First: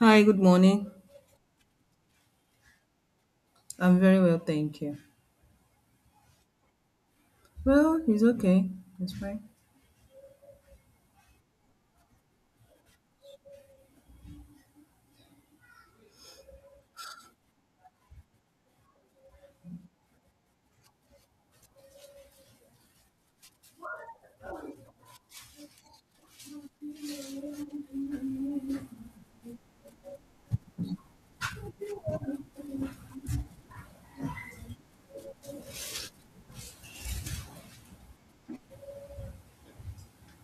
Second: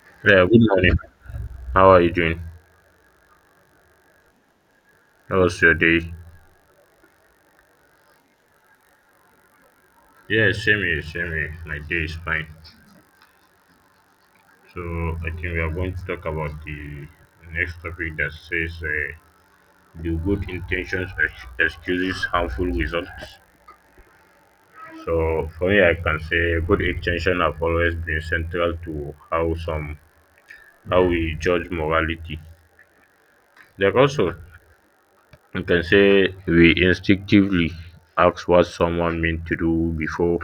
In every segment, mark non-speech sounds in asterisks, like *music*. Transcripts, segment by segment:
Hi, good Yeah, good morning. morning. How are you doing? I'm very well, thank you. How was your day? Well, it's okay. It's fine. Yeah, same here, same here. My day is fine. So I think we are going to talk about the next topic that says do good intentions excuses harmful results. So for me, I can say good intention have always been central to how some how we judge morality. Like also, you can say we instinctively ask what someone meant to do before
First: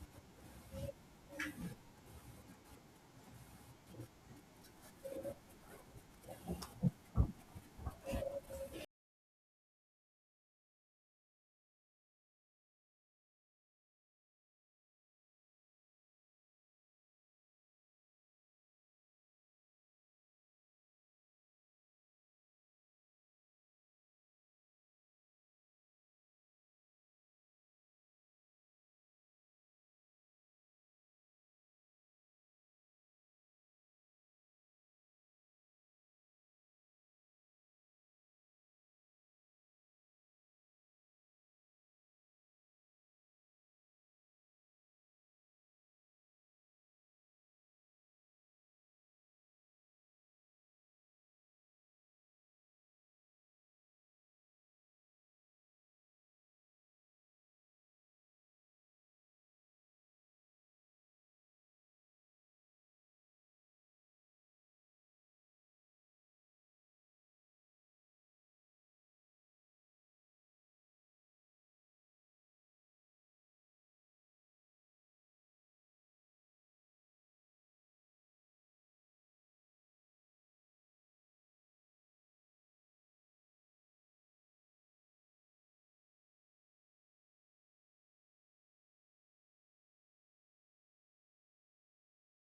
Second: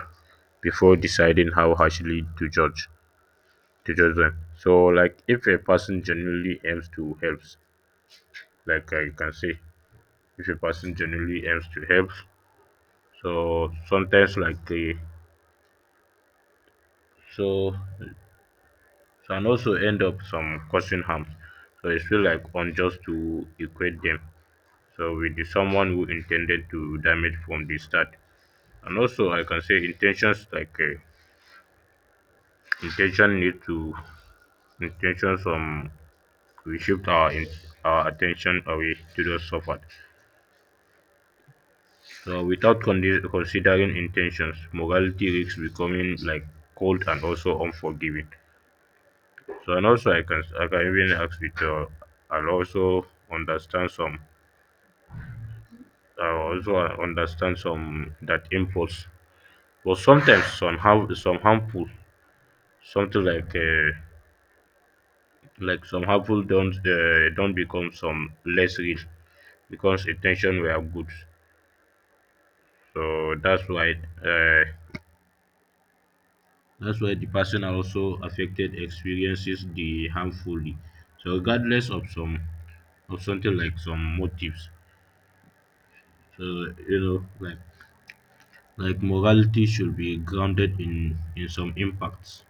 deciding how harshly to judge them. So like if a person genuinely aims to help, like I can say, if a person genuinely aims to help, so sometimes like so so and also end up some causing harm. So it's feel like unjust to equate them. So with the someone who intended to damage from the start, and also I can say intentions like. Intention need to intention some we shift our our attention away to those suffered. So without considering intentions, morality risks becoming like cold and also unforgiving. So and also I can even ask it I'll also understand some I also understand some that impulse. But sometimes some have some harmful something like some harmful don't become some less real because intention were good. So uh, that's why the person also affected experiences the harmfully. So regardless of some of something like some motives. So you know like morality should be grounded in some impacts,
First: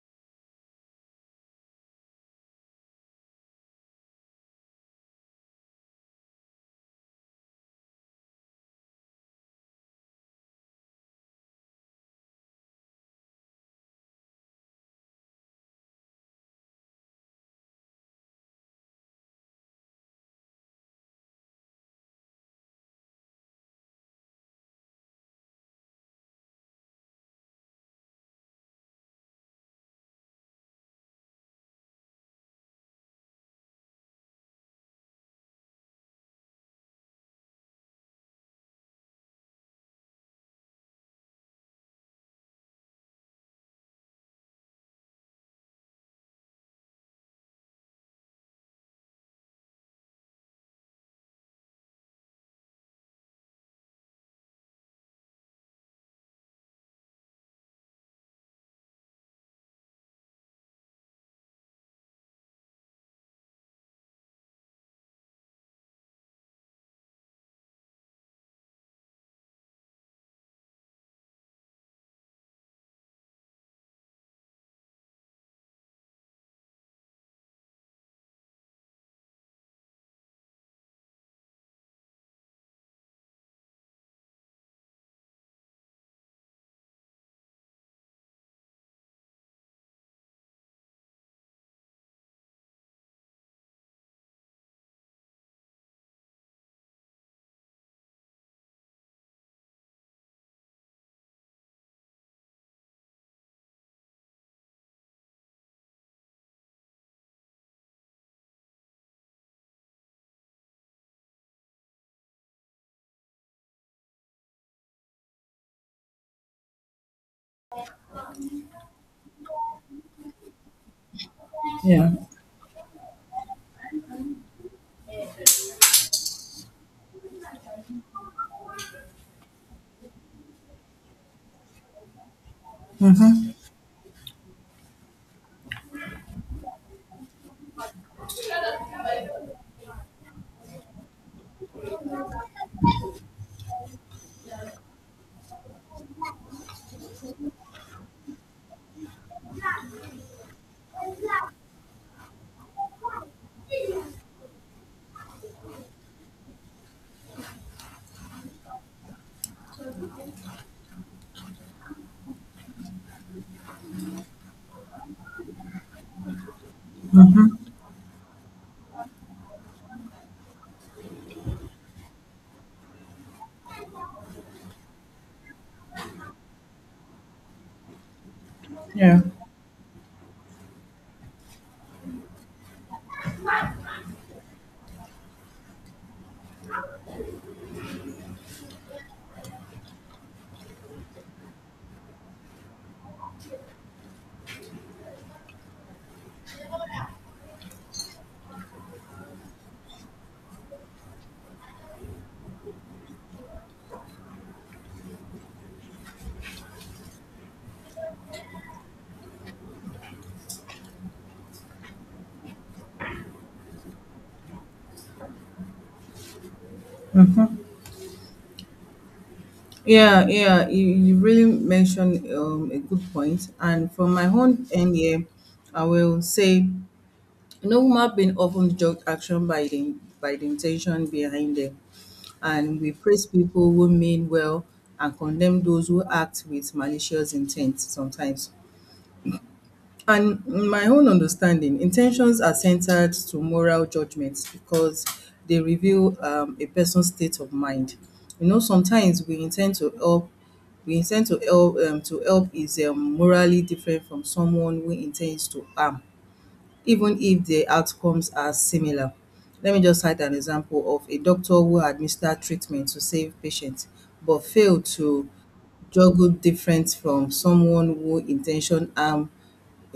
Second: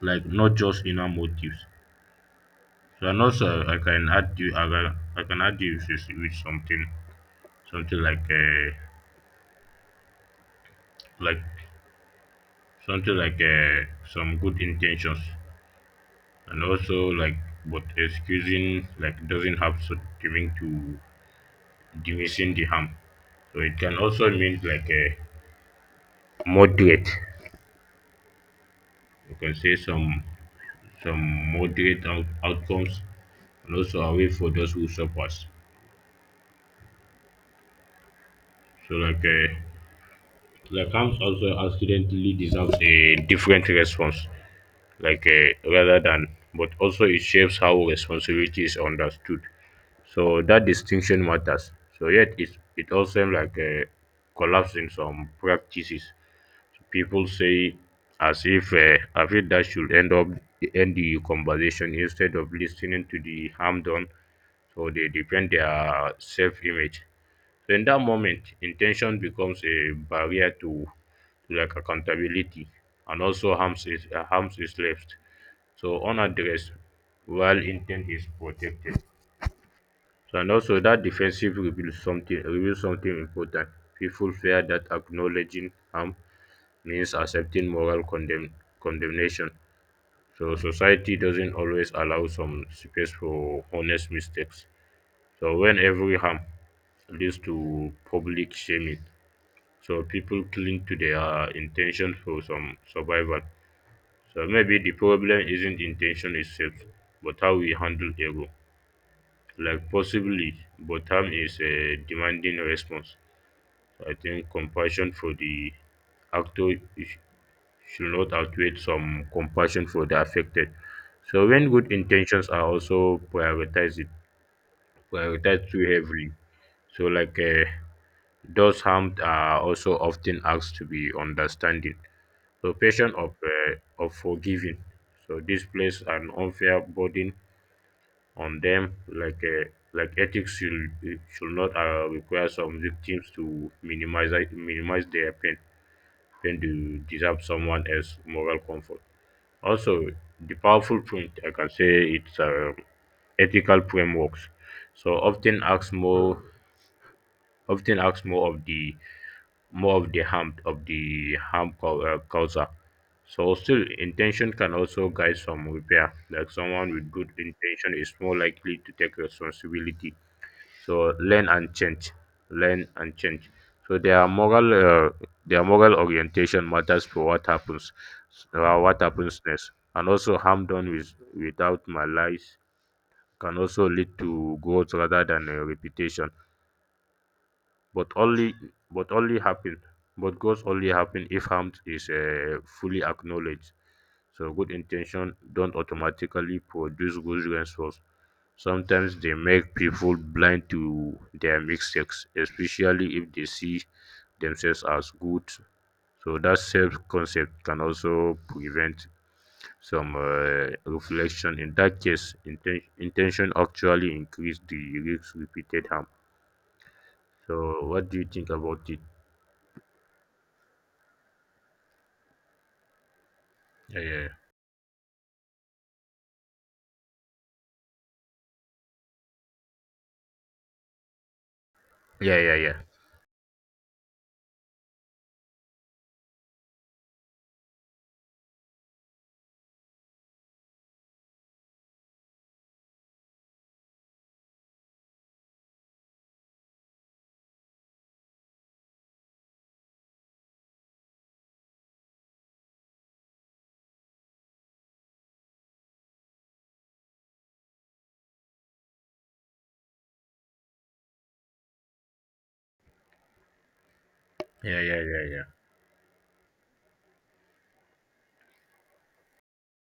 like not just inner motives. So and also I can add you with something something like something like some good intentions, and also like but excusing like doesn't have to giving to diminishing the harm. So it can also mean like a moderate, you can say some moderate outcomes and also a way for those who suffers. So like harms also accidentally deserves a different response, like rather than, but also it shapes how responsibility is understood. So that distinction matters. So yet it, it also like a collapse in some practices people say, as if I feel that should end up end the conversation instead of listening to the harm done. So they defend their self-image. So in that moment intention becomes a barrier to like accountability, and also harms is left so unaddressed while intent is protected. So and also that defensive reveals something important. People fear that acknowledging harm means accepting condemnation. So society doesn't always allow some space for honest mistakes. So when every harm leads to public shaming, so people cling to their intention for some survival. So maybe the problem isn't intention itself, but how we handle ego. Like possibly, but harm is a demanding response. I think compassion for the actor is- should not outweigh some compassion for the affected. So when good Yeah, intentions are also prioritized, it prioritized too heavily. So like those harmed are also often asked to be understanding. So patient of forgiving. So this place an unfair burden on them, like ethics should not require some victims to minimize their pain when to deserve someone else moral comfort. Also, the powerful point I can say it's ethical frameworks. So often acts more of the more of the harm causer. So still, intention can also guide some repair. Like someone with good intention is more likely to take responsibility. So learn and change, learn and change. So their uh, their moral orientation matters for what yeah. happens next, and also harm done with without malice can also lead to growth rather than a reputation, but only but only happen but goals only happen if harm is fully acknowledged. So good intention don't automatically produce good results. Sometimes they make people blind to their mistakes, especially if they see themselves as good. So that self concept can also prevent some reflection. In that case intention actually increase the risk repeated harm. So Mm-hmm. what do you think about it? Yeah, yeah, you really mentioned a good point. And Yeah, from my yeah. own end here, I will say, you know, women have been often judged action by the intention behind them. Yeah, yeah, yeah. And we praise people who mean well and condemn those who act with malicious intent sometimes. And in my own understanding, intentions are centered to moral judgments because they reveal a person's state of mind. You know, sometimes we intend to help. We intend to help. To help is morally different from someone who intends to harm, even if the outcomes are similar. Let me just cite an example of a doctor who administered treatment to save patients, but Yeah, failed yeah, yeah, to yeah. juggle different from someone who intention harm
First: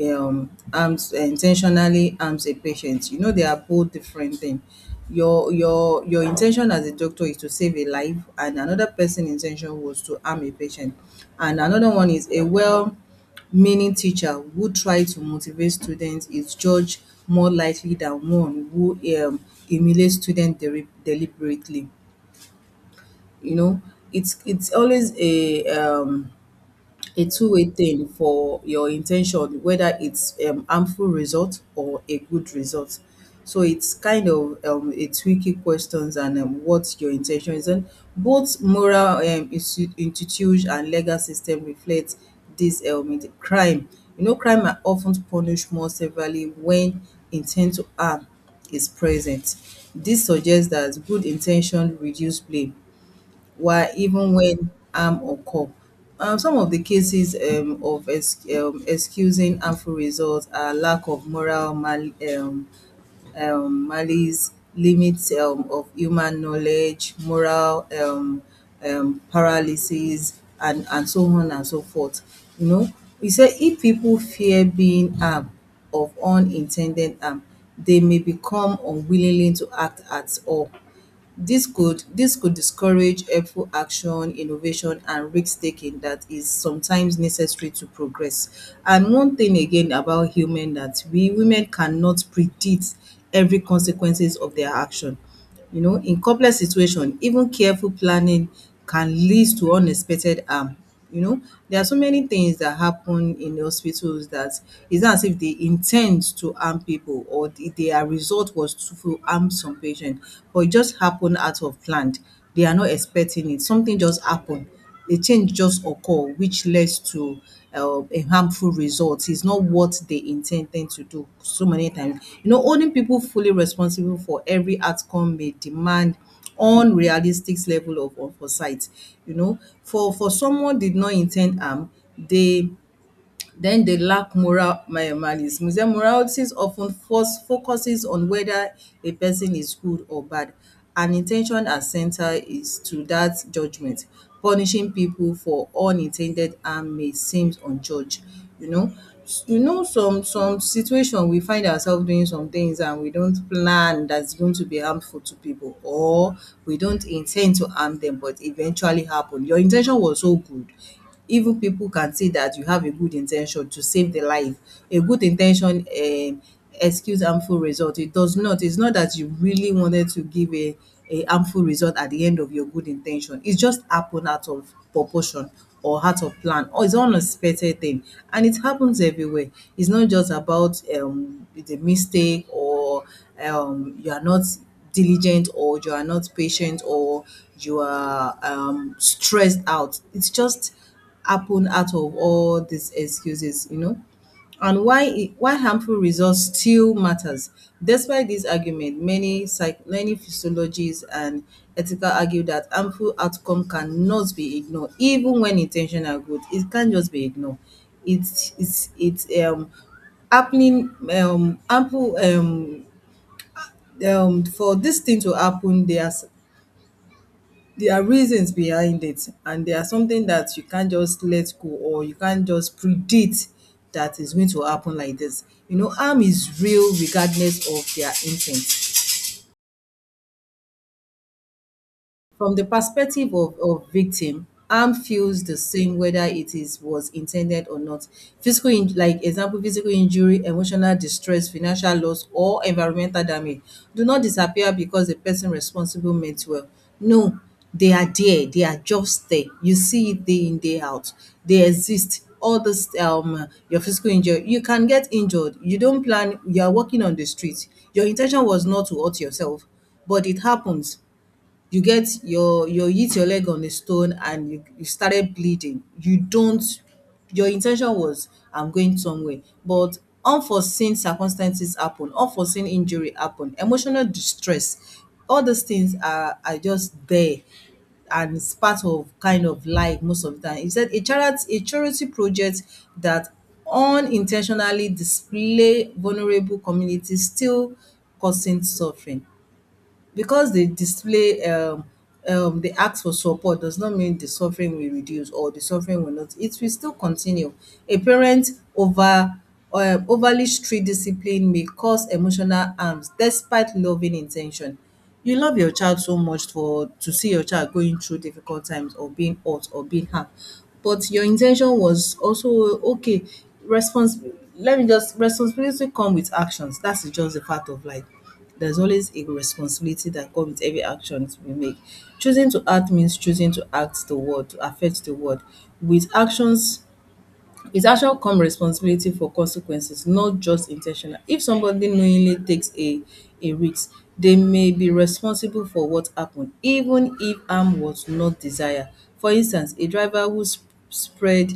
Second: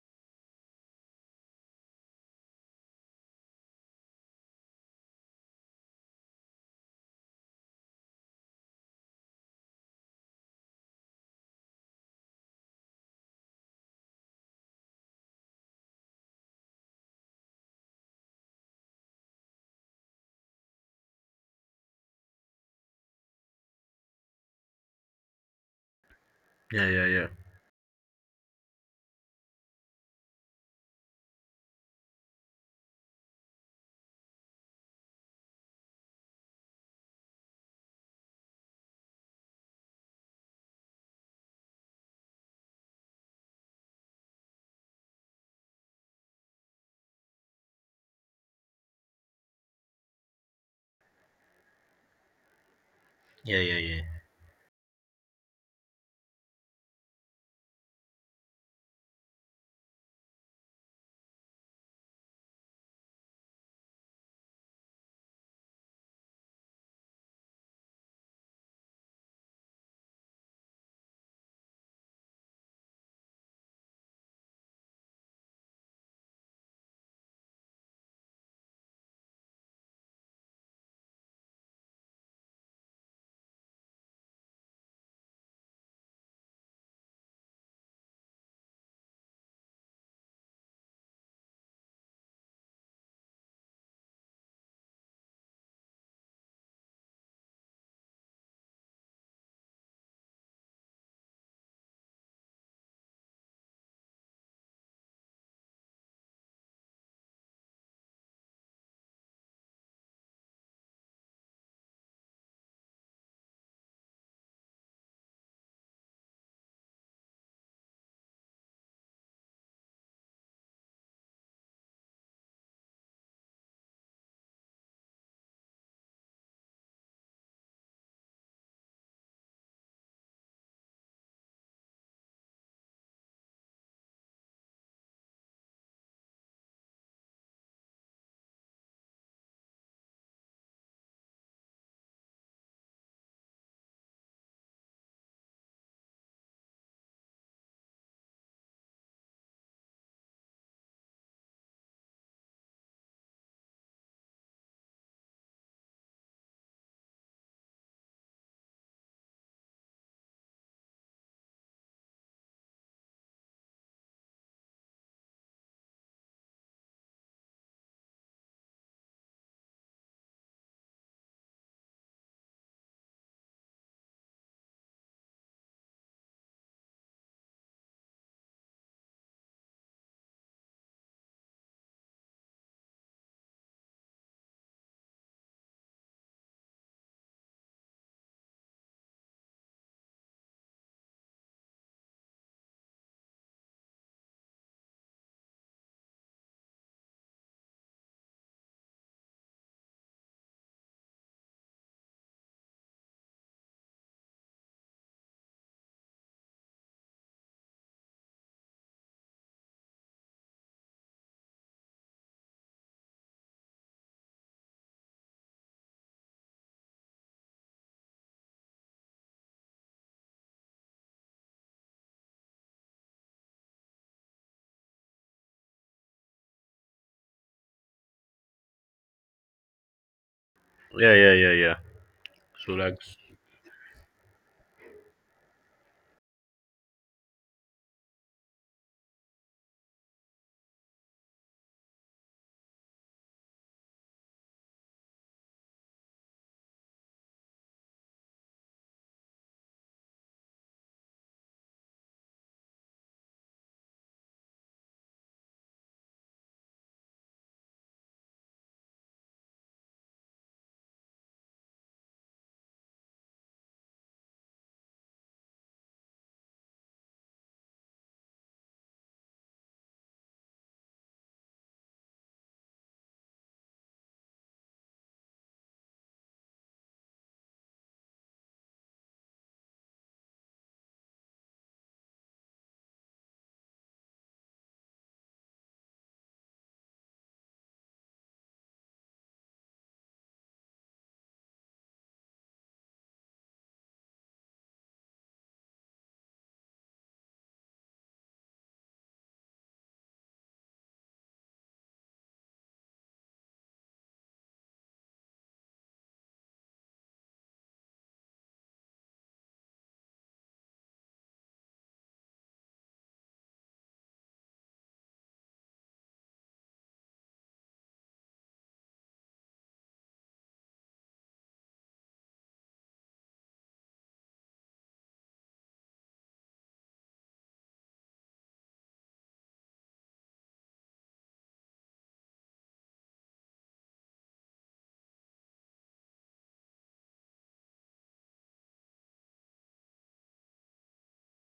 harms intentionally harms a patient. You know, they are both different things. Your intention as a doctor is to save a life, and another person' intention was to harm a patient. And another one is a well meaning teacher who try to motivate students is judged more likely than one who um humiliate students deliberately. You know, it's always Yeah, yeah, a yeah. two-way thing for your intention, whether it's harmful result or a good result. So it's kind of a tricky questions and what your intention is. And both moral institute and legal system reflect this element. Crime, you know, crime are often punished more severely when intent to harm is present. This suggests that good intention reduce blame Yeah, yeah, why yeah. even when harm occur. Some of the cases of excusing harmful results are lack of moral um, malice, limits of human knowledge, moral paralysis, and so on and so forth. You know, he said if people fear being harmed of unintended harm, they may become unwillingly to act at all. This could discourage helpful action, innovation, and risk taking that is sometimes necessary to progress. And one thing again about human that we women cannot predict every consequences of their action. You know, in complex situation, even careful planning can lead to unexpected harm. You know, there are so many things that happen in the hospitals that it's not as if they intend to harm people or their result was to harm some patient, but it just happened out of plan. They are not expecting it. Something just happened, a change just occur which leads to a harmful result. It's not what they intended to do. So many times, you know, holding people fully responsible for every outcome may demand unrealistic level of foresight. You know, for someone did not intend harm, they then they lack moral malice. Museum morality often focuses on whether a person is good or bad, and intention as center is to that judgment. Punishing people for unintended harm may seem unjudged. You know, you know, some situation we find ourselves doing some things and we don't plan that's going to be harmful to people, or we don't intend to harm them, but eventually happen. Your intention was so good. Even people can see that you have a good intention to save the life. A good intention excuse harmful result. It does not. It's not that you really wanted to give a harmful result at the end of your good intention. It just happened out of proportion or out of plan, or it's unexpected thing, and it happens everywhere. It's not just about the mistake, or you are not diligent, or you are not patient, or you are stressed out. It's just happen out of all these excuses, you know? And why it, why harmful results still matters. Despite this argument, many many physiologists and ethical argue that harmful outcome cannot be ignored, even when intentional good. It can't just be ignored. It's happening ample For this thing to happen, there are. There are reasons behind it, and there are something that you can't just let go or you can't just predict that is going to happen like this. You know, harm is real regardless of their intent. Yeah, yeah, yeah, yeah. From the So like, perspective of victim, harm feels the same whether it is was intended or not. Physical in, like example, physical injury, emotional distress, financial loss, or environmental damage do not disappear because the person responsible meant well. No, they are there. They are just there. You see it day in, day out. They exist. All this your physical injury, you can get injured. You don't plan, you are walking on the street. Your intention was not to hurt yourself, but it happens. You get your you hit your leg on a stone, and you started bleeding. You don't, your in ten tion was I'm going somewhere, but unforeseen circumstances happen, unforeseen injury happen, emotional distress, all these things are just there, and it's part of kind of life most of the time. He said a charity project that unintentionally display vulnerable communities still causing suffering. Because they display they ask for support does not mean the suffering will reduce, or the suffering will not. It will still continue. A parent over overly strict discipline may cause emotional harms despite loving intention. You love your child so much for to see your child going through difficult times or being hurt or being harmed, but your intention was also okay. Response. Let me just responsibility come with actions. That's just the fact of life. There's always a responsibility that comes with every action we make. Choosing to act means choosing to act the world, to affect the world. With actions, with action come responsibility for consequences, not just in ten tional. If somebody knowingly takes a risk, they may be responsible for what happened even if harm was not desired. For instance, a driver who spread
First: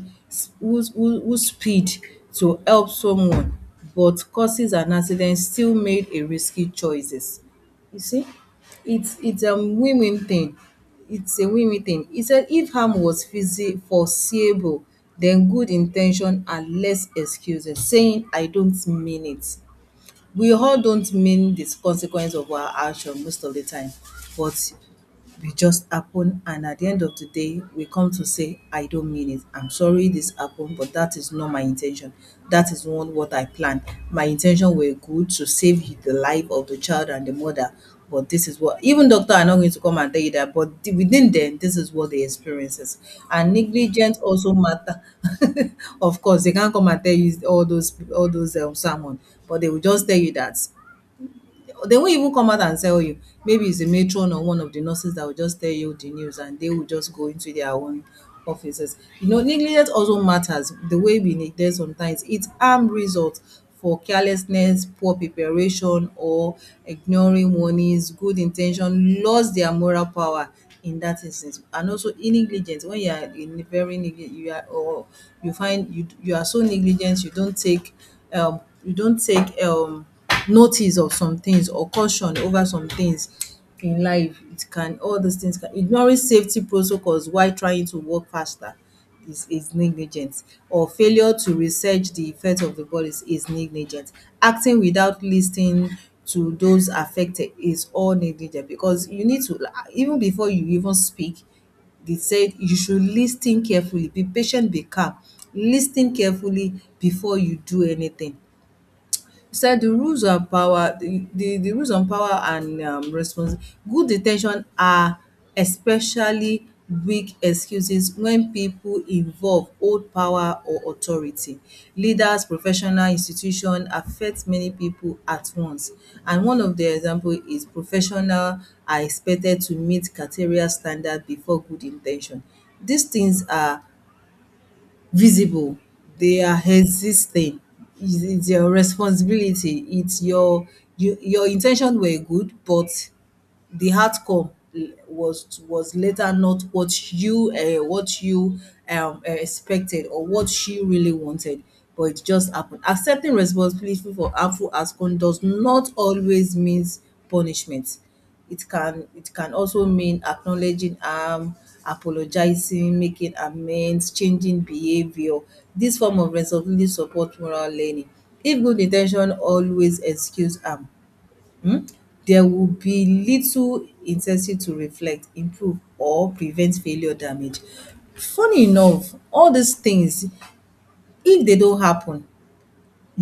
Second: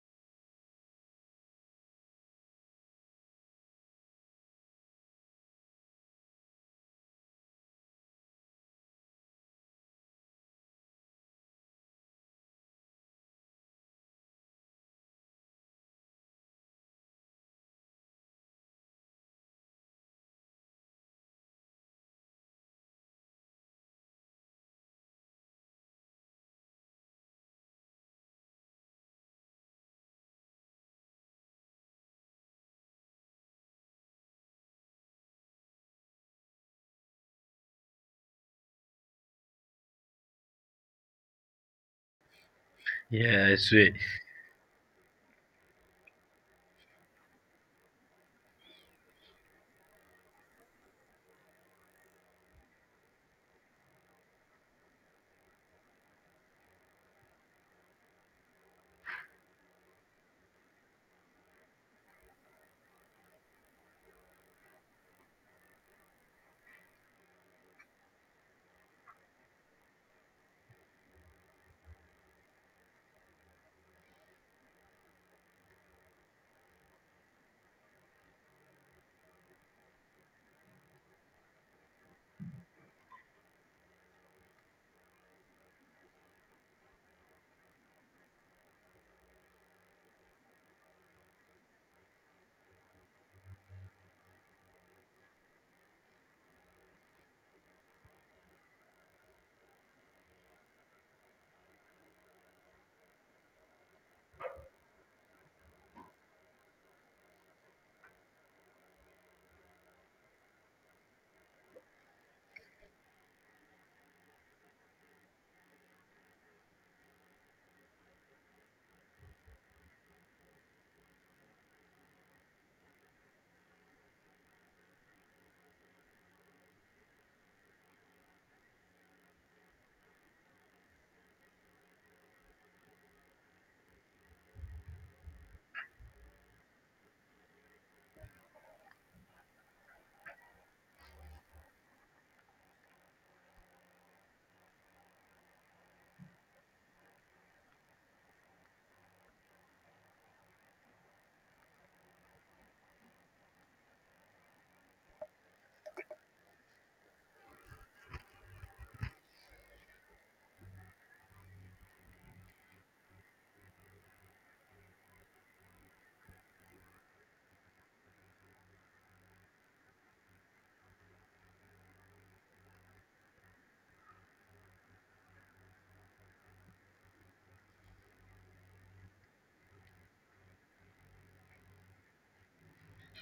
who speed to help someone but causes an accident still made a risky choices. You see, it's a women thing. It's a women thing. He said, if harm was foreseeable, then good intention are less excuses. Saying, I don't mean it. We all don't mean the consequence of our action most of the time, but we just happen, and at the end of the day we come to say, I don't mean it, I'm sorry this happened, but that is not my intention. That is not what I planned. My intention were good to save the life of the child and the mother, but this is what even doctor are not going to come and tell you that, but within them this is what they experiences. yeah, And I swear. negligence also matter. *laughs* Of course they can't come and tell you all those, all those sermon, but they will just tell you that. They won't even come out and tell you. Maybe it's a matron or one of the nurses that will just tell you the news, and they will just go into their own offices. You know, negligence also matters. The way we neglect sometimes, it's harm results for carelessness, poor preparation, or ignoring warnings, good intention, lost their moral power in that instance. And also in negligence, when you are in very negligent, you are or you find you you are so negligent, you don't take notice of some things or caution over some things in life. It can all those things can ignoring safety protocols while trying to work faster is negligence, or failure to research the effect of the bodies is negligence. Acting without listening to those affected is all negligent because you need to, even before you even speak, they said you should listen carefully, be patient, be calm, listen carefully before you do anything. Said the rules on power, the rules on power and responsi good in are especially weak excuses when people involve hold power or authority. Leaders, professional, institution affect many people at once, and one of the example is professional are expected to meet criteria standard before good intention. These things are visible, they are existing. It's your responsibility. it's your your intention were good, but the outcome was later not what you what you expected or what she really wanted but it just happened. Accepting responsibility for harmful outcome does not always means punishment. It can also mean acknowledging harm, apologizing, making amends, changing behavior. This form of responsibility support moral learning. If good intention always excuse harm, um there would be little incentive to reflect, improve or prevent failure damage. Funny enough, all these things, if dey don happen,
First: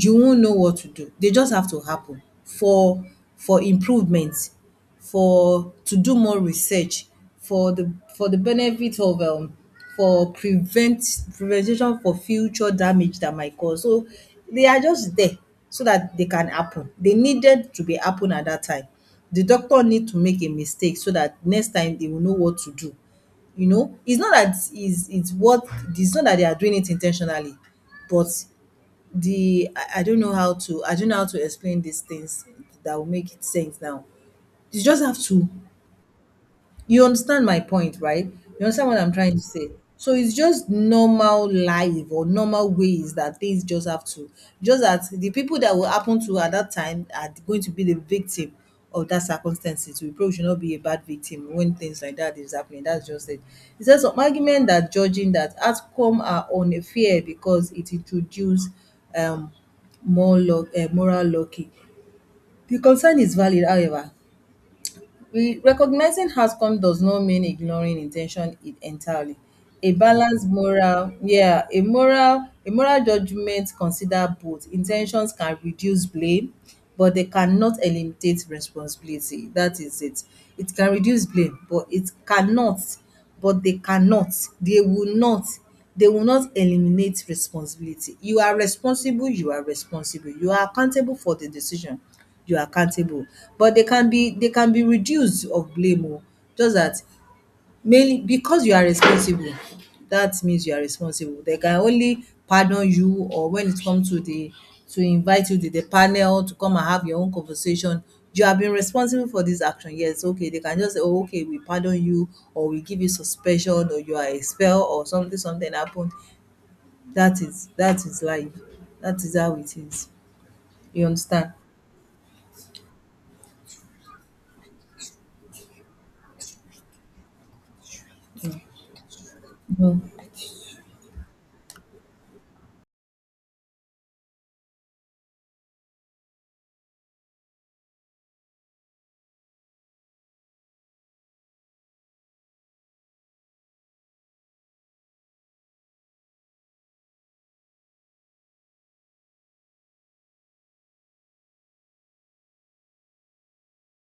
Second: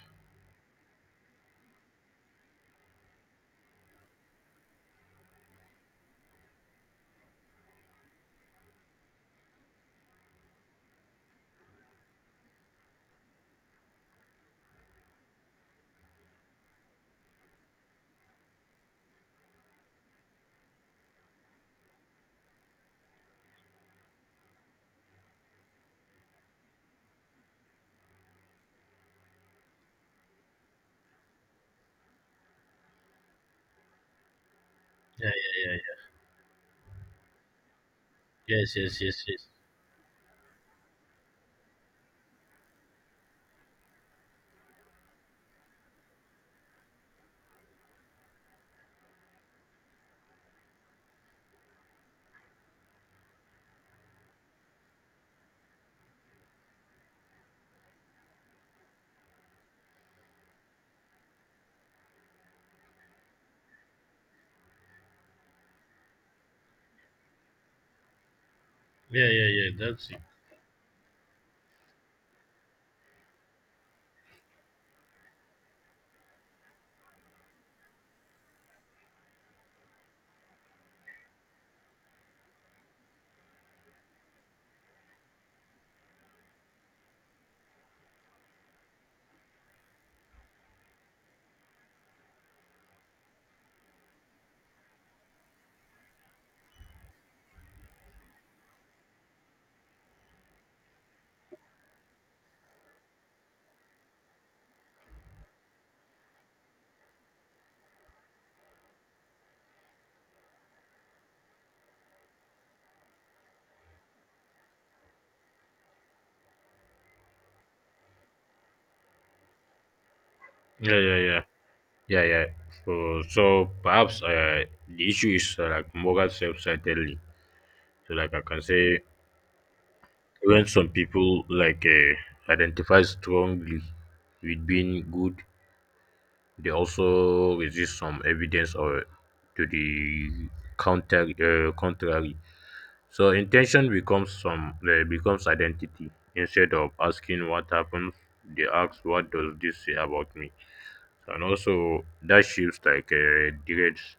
you won't know what to do. They just have to happen for improvement, for to do more research, for the benefit of for prevention for future damage that might cause. So they are just there so that they can happen. They needed to be happen at that time. The doctor need to make a mistake so that next time they will know what to do. You know, it's not that is it's what it's not that they are doing it intentionally, but the I don't know how to, I don't know how to explain these things that will make it sense now. You just have to you understand my point, right? You Yeah, understand what I'm trying to say? So it's just normal life or normal ways that things just have to, just that the people that will happen to at that time are going to be the victim of that circumstances. We probably should not be a bad victim when things like that is happening. That's just it. It's just some argument that judging that outcome are unfair because it introduce um more moral lucky. The concern is valid, however, recognizing outcome does not mean ignoring intention it yeah, entirely. yeah, yeah. A That's it. balanced moral, yeah, a moral judgment consider both. Intentions can reduce blame, but they cannot eliminate responsibility. That is it. It can reduce blame, but it cannot, but they cannot, they will not they will not eliminate responsibility. You are responsible, you are accountable for the decision, you are accountable, but they can be reduced of blame o, just that. Mainly because you are responsible, that means you are responsible. They can only pardon you or when it comes to the to invite you to the panel to come and have your own conversation, you have been responsible for this action. Yes, okay, they can just say, "Oh, okay, we pardon you or we give you suspension or you are expelled or something something happened." That is life. That is how it is. Yeah, You yeah, yeah. understand? Yeah, yeah. So, so perhaps the issue is like moral self-centeredly. So like I can say, Mm. when some people like identify strongly with being good, they also resist some evidence or to the counter contrary. So intention becomes identity. Instead of asking what happens, they ask what does this say about me. And also that shifts like directs.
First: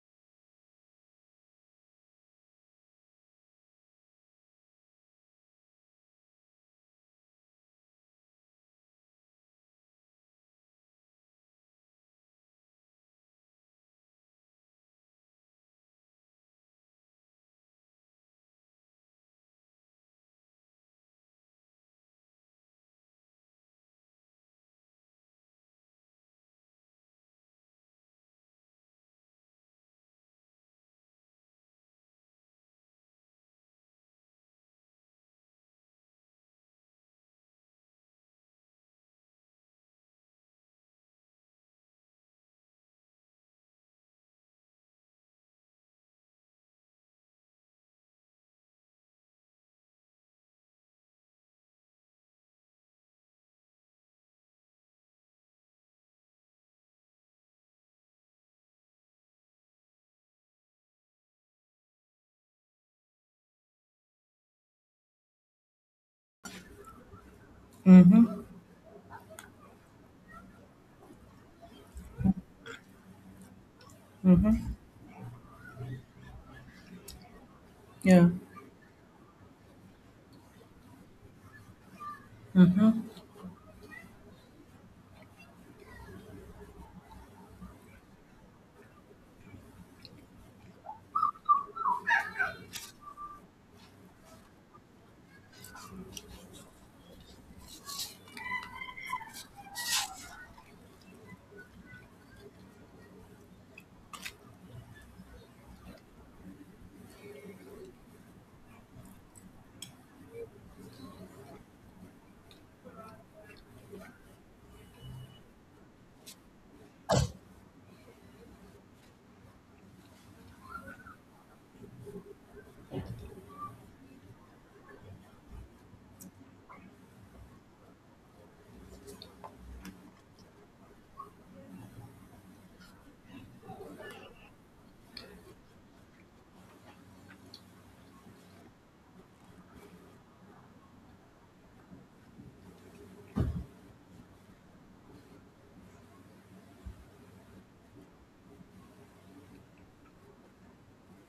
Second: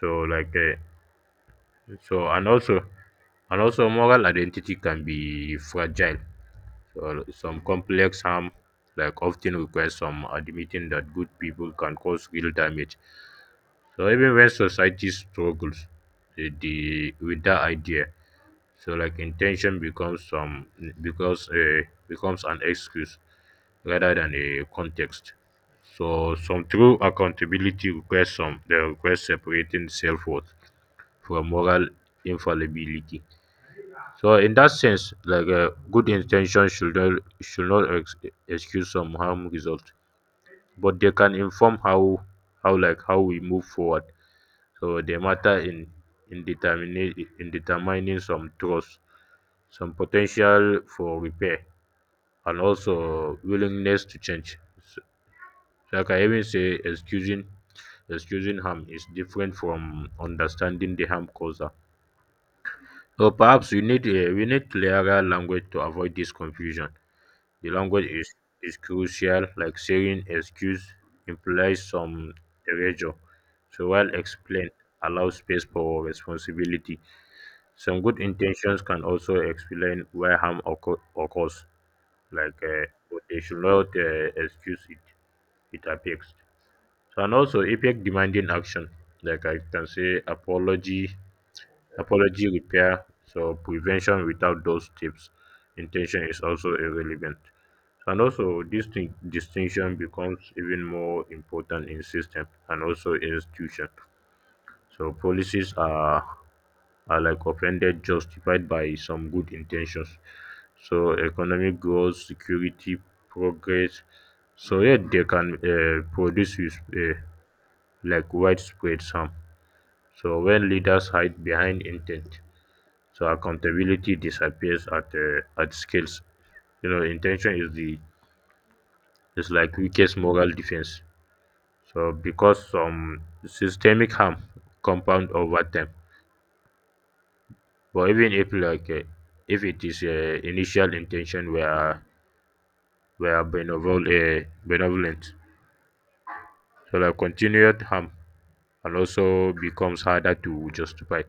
So like so and also, and also moral identity can be fragile. So some complex harm like often requires some admitting that good people can cause real damage. So even when society struggles with the with that idea, so like intention becomes some, because becomes an excuse rather than a context. So some true accountability requires some, they request separating self worth from moral infallibility. So in that sense, like good intention should not excuse some harm result, but they can inform how how we move forward. So they matter in determining in determining some trust, some potential for repair, and also willingness to change. Like I even say, excusing harm is different from understanding the harm causer. Or perhaps we need a, we need clearer language to avoid this confusion. The language is crucial, like saying excuse implies some erasure. So while explain allows space for responsibility. Some good Yeah. intentions can also explain why occurs, like but they should not excuse it. It affects, so and also effect demanding action, like I can say apology, apology, repair, so prevention. Without those steps, intention is also irrelevant. So, and also this thing, distinction becomes even more important in system and also institution. So policies are like offended justified by some good intentions. So economic growth, security, progress. So yet they can produce with, like widespread harm. So when leaders hide behind intent, so accountability disappears at scales. You know, intention is the is like weakest moral defense. So because some systemic harm compound over time. But even if like if it is initial intention were were benevolent, so like continued harm and also becomes harder to justify.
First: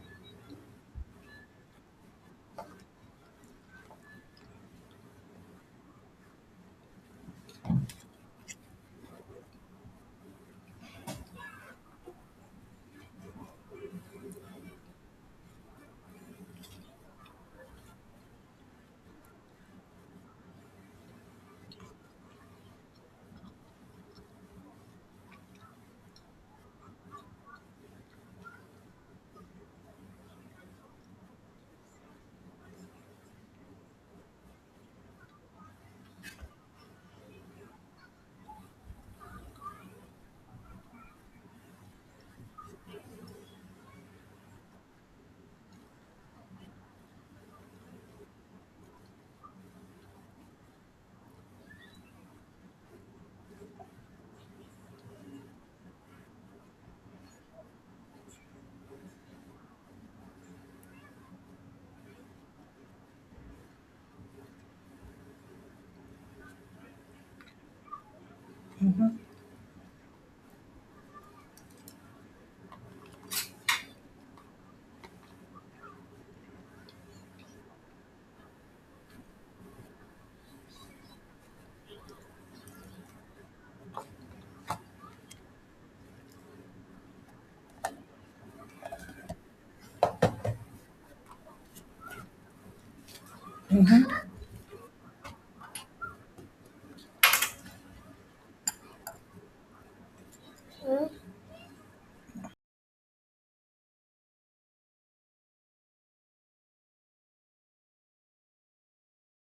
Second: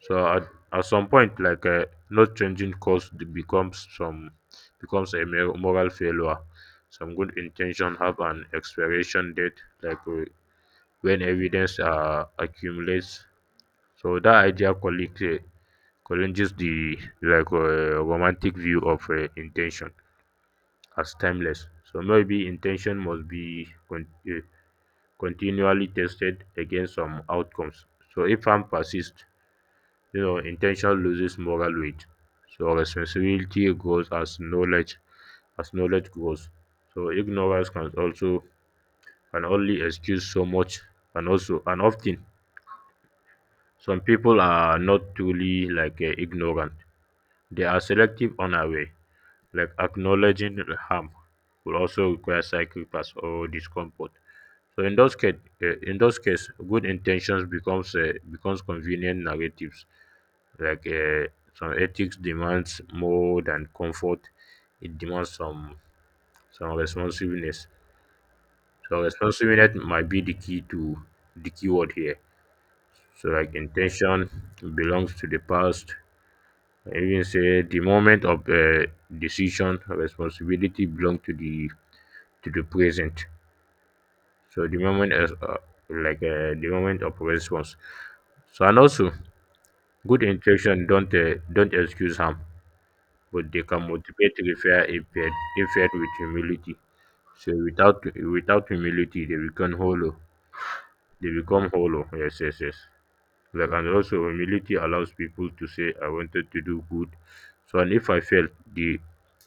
So at some point, like not changing course becomes some becomes a moral failure. Some good intention have an expiration date, like when evidence accumulates. So that idea collects, challenges the like romantic view of intention as timeless. So maybe intention must be continually tested against some outcomes. So if harm persists, you know, intention loses moral weight. So responsibility grows as knowledge grows. So ignorance can also can only excuse so much, and also and often some people are not truly like ignorant. They are selective on our way. Like acknowledging harm will also require sacrifice or discomfort. So in those case, good intentions becomes convenient narratives. Like some ethics demands more than comfort; it demands some responsiveness. So responsiveness might be the key to the keyword here. So like intention belongs to the past. I even say the moment of decision, responsibility belong to the present. So the moment is like the moment of response. So and also, good intention don't excuse harm, but they can motivate repair if paired with humility. So without without humility, they become hollow. They become hollow. Yes, yes, yes. Like and also humility allows people to say, "I wanted to do good." So and if I fail, the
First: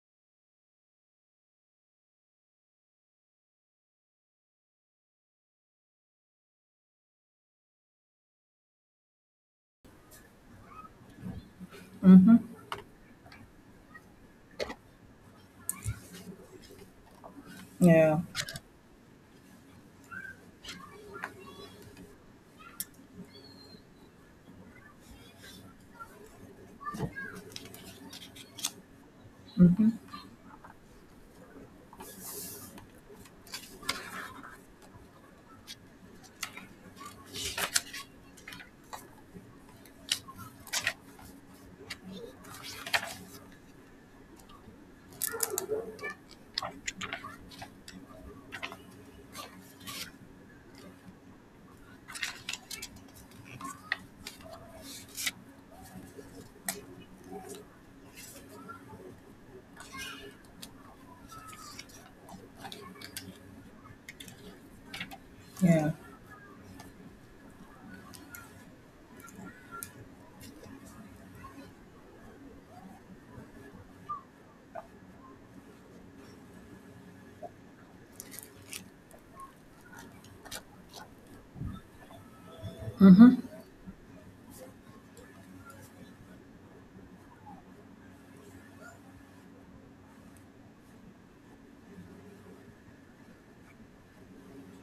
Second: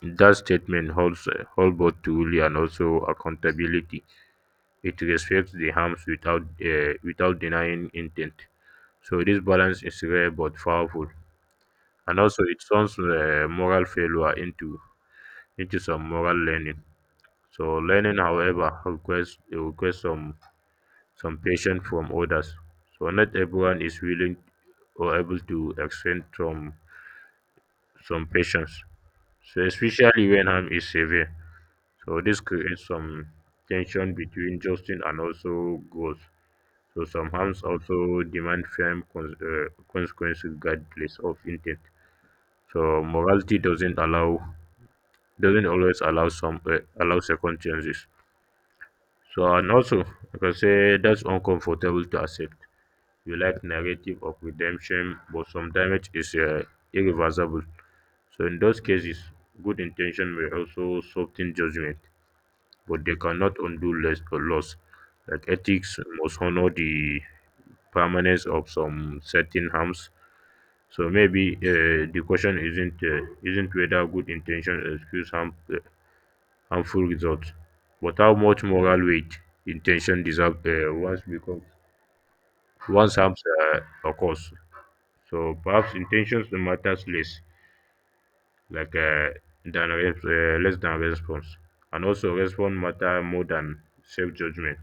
that statement hold both truly and also accountability. It respects the harms without without denying intent. So this balance is rare but powerful, and also it turns moral failure into some moral learning. So learning, Yeah. however, requires it requires some patience from others. So not everyone is willing or able to extend some patience, so especially when harm is severe. So this creates some tension between justice and also growth. So some harms also demand firm consequences regardless of intent. So morality doesn't allow doesn't always allow some allow second chances. So and also I can say that's uncomfortable to accept. You like narrative of redemption, but some damage is irreversible. So in those cases, good intention may also soften judgment, but they cannot undo less or loss. Like Yeah. ethics must honor the permanence of some certain harms. So maybe the question isn't whether good intention excuse harm, harmful results, but how much moral weight intention deserve once becomes once harms uh, occurs. So perhaps intentions matters less, like than less than response, and also response matter more than self judgment,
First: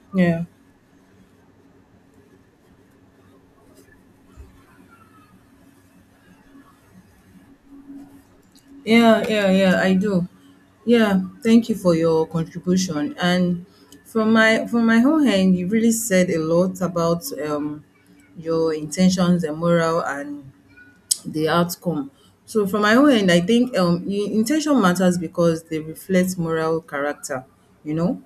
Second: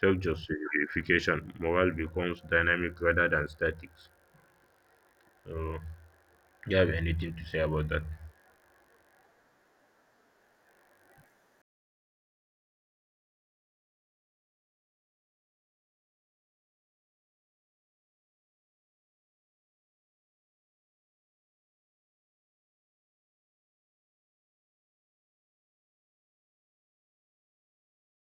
self Yeah. justification. Moral becomes dynamic rather than static. So, do you have anything to say about that? Yeah, yeah, yeah, I do. Yeah, thank you for your contribution. And from my whole end, you really said a lot about your intentions, the moral, and the outcome. So from my own end, I think intention matters because they reflect moral character. You know,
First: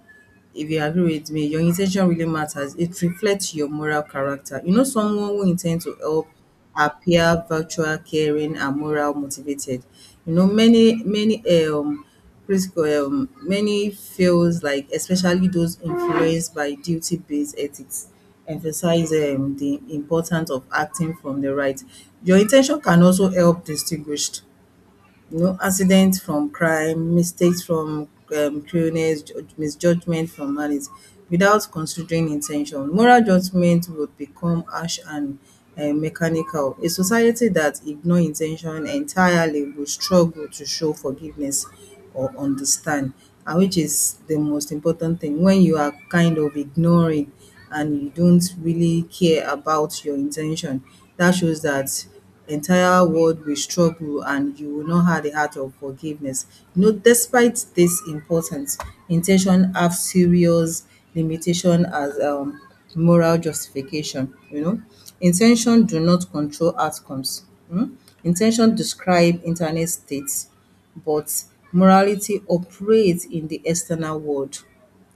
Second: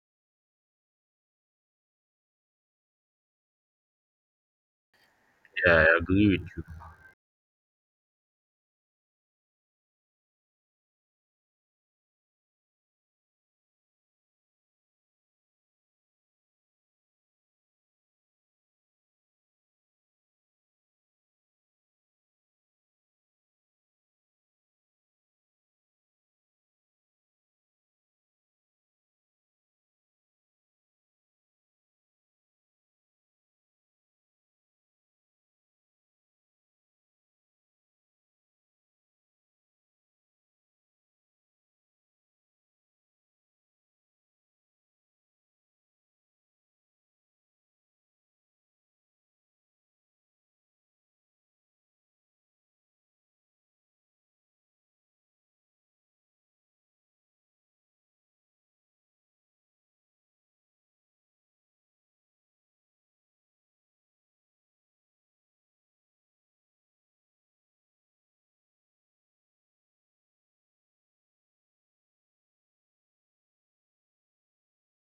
if you agree with me, your in ten tion really matters. It reflects your moral character. You know, someone who Yeah, intends to I help agree with you. appear virtual, caring, and moral motivated. You know, many critical many feels like, especially those influenced by duty based ethics, emphasize the importance of acting from the right. Your intention can also help distinguish no know, accidents from crime, mistakes from cruelness, misjudgment from malice, without considering intention. Moral judgment would become harsh and mechanical. A society that ignores intention entirely will struggle to show forgiveness or understand, and which is the most important thing. When you are kind of ignoring and you don't really care about your intention, that shows that entire world will struggle and you will not have the heart of forgiveness. You know, despite this importance, intention have serious limitation as moral justification, you know. Intention do not control outcomes. um Intention describe internal states, but morality operates in the external world,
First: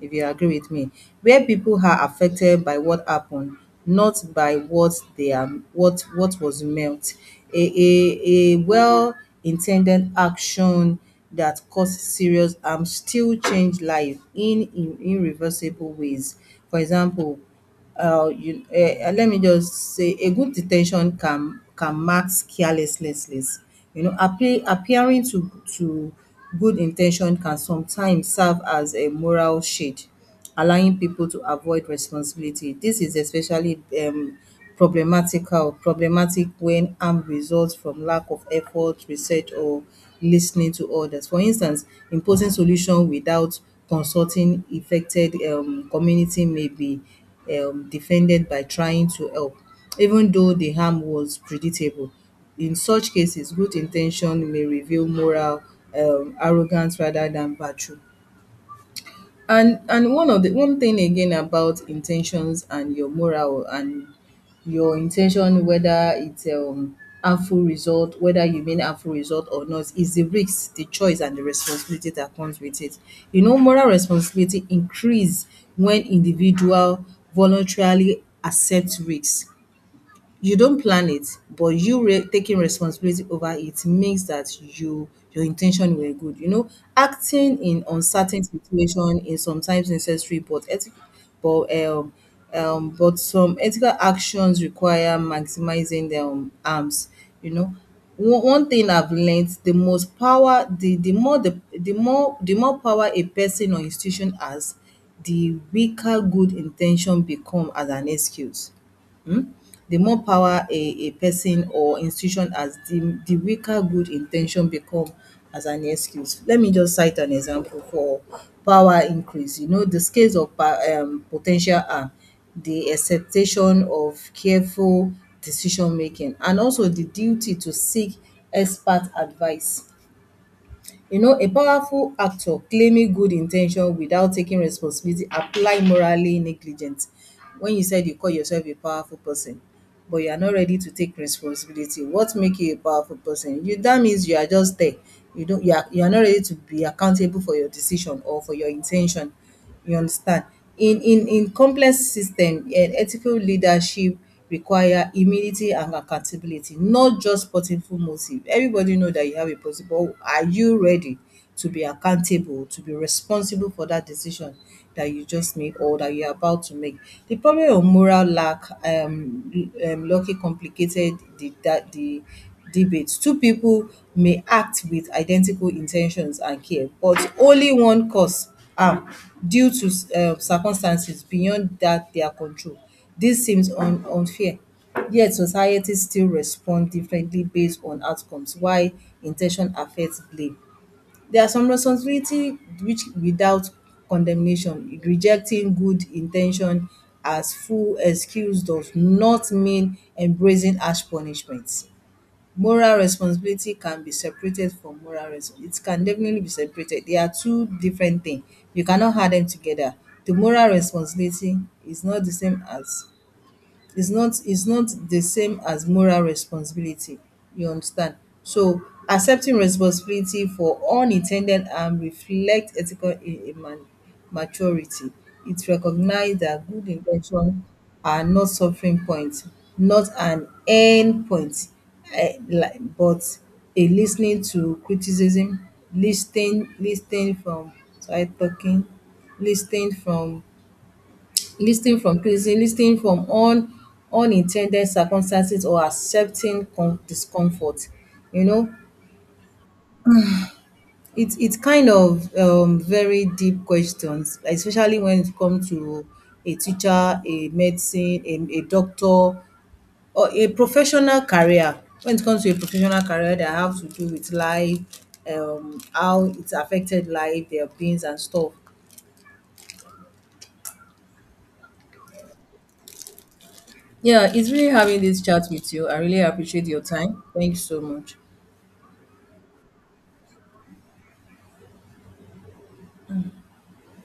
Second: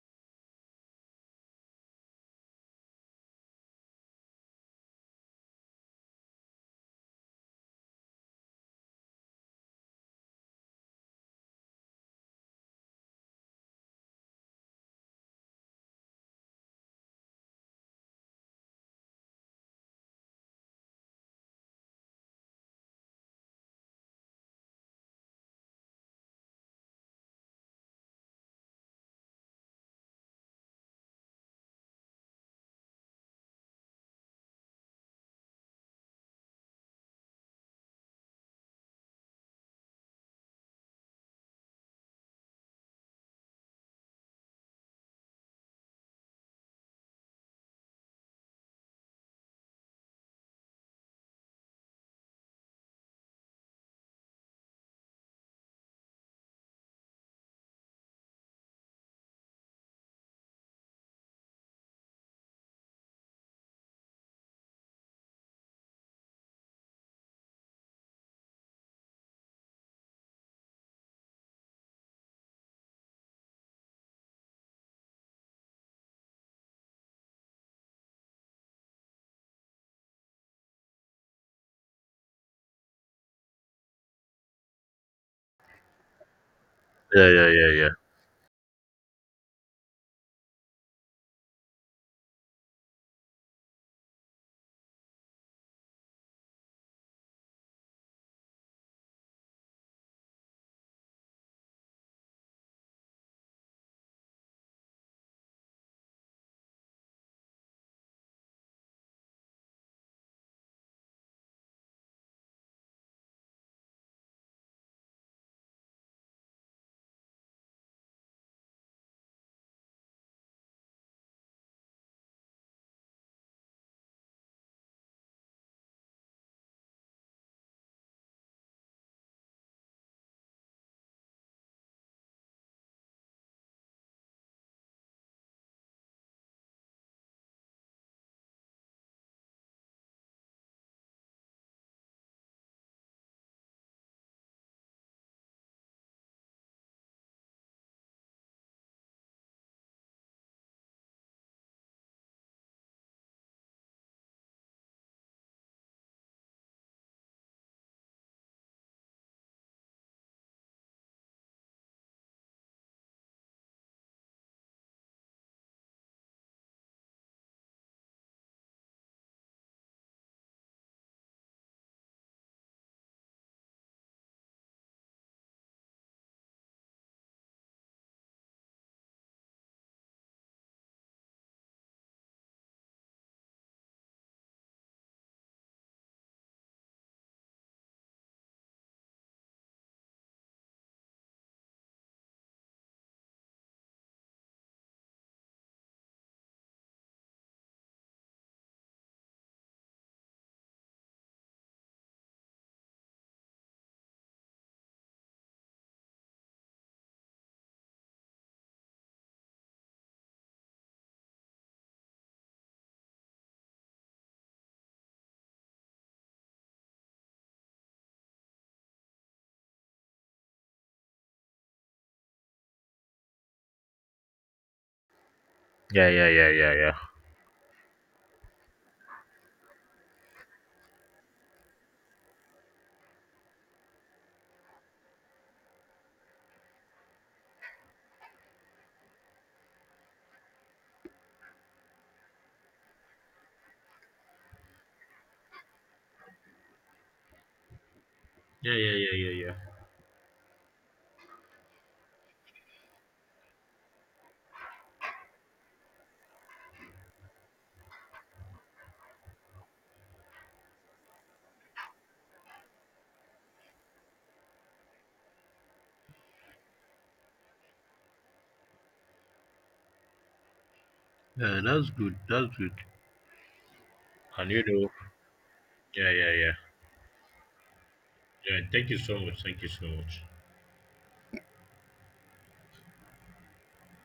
if you agree with me, where people are affected by what happened, not by what they are, what was meant. A well intended action that causes serious harm still change life in irreversible ways. For example, let me just say a good detention can mask carelessness. You know, appearing to good intention can sometimes serve as a moral shade, allowing people to avoid responsibility. This is especially problematic when harm results from lack of effort, research or lis ten ing to others. For instance, imposing solution without consulting effected community may be defended by trying to help, even though the harm was predictable. In such cases, good in ten tion may reveal moral arrogance rather than virtue. And one of the one thing again about intentions and your moral and your intention, whether it's harmful result, whether you mean harmful result or not, is the risk, the choice and the responsibility that comes with it. You know, moral responsibility increase when individual voluntarily accept risks. You don't plan it, but you taking responsibility over it means that your intention were good. You know, Yeah, yeah, acting yeah, in yeah. uncertain situation is sometimes necessary, but but um, but some ethical actions require maximizing their arms. You know, one thing I've learned: the most power, the more power a person or institution has, the weaker good intention become as an excuse. um the more power a person or institution has, the weaker good intention become as an excuse. Let me just cite an example for power increase. You know, the scales of pa potential are the expectation of careful decision making and also the duty to seek expert advice. You know, a powerful actor claiming good intention without taking responsibility apply morally negligent. When you said you call yourself a powerful person, but you are not ready to take responsibility, what make you a powerful person? You that means you are just there. You are not ready to be accountable for your decision or for your intention, you understand? In complex system, eh, ethical leadership require humility and accountability, not just powerful motive. Everybody know that you have a positive, but are you ready to be accountable, to be responsible for that decision that you just made or that you're about to make? The problem of moral lack lucky complicated the that the debate. Two people may act with identical intentions and care, but only one cause um due to circumstances beyond that their control. This seems un unfair, yet society still respond differently based on outcomes. Why in ten tion affect blame. There are some responsibility which without condemnation, rejecting good in ten tion as full excuse does not mean embracing harsh punishment. Moral responsibility can be separated from moral res it can definitely be separated. They are two different things. You cannot add them together. The moral responsibility is not the same as, is not the same as moral responsibility. You understand? So accepting responsibility for unin ten ded harm reflect ethical maturity. It Yeah, yeah, recognize yeah, that yeah, good yeah. in ten tion are not suffering point, not an end point, but a lis ten ing to criticism, lis ten from, sorry, talking, lis ten from, listing from pleasing, listing from un unintended circumstances or accepting com discomfort, you know. Yeah, yeah, yeah, yeah, yeah. It's it's kind of very deep questions, especially when it comes to a teacher, a medicine, a doctor or a professional career. When it comes to a professional career that have to do with life, how it's affected life, their beings and stuff. Yeah, that's good. That's good. Yeah, it's And you really know, having this chat with you. I yeah, really yeah, yeah. appreciate your time. Thank you so much. Yeah, thank you so much. Thank you so much.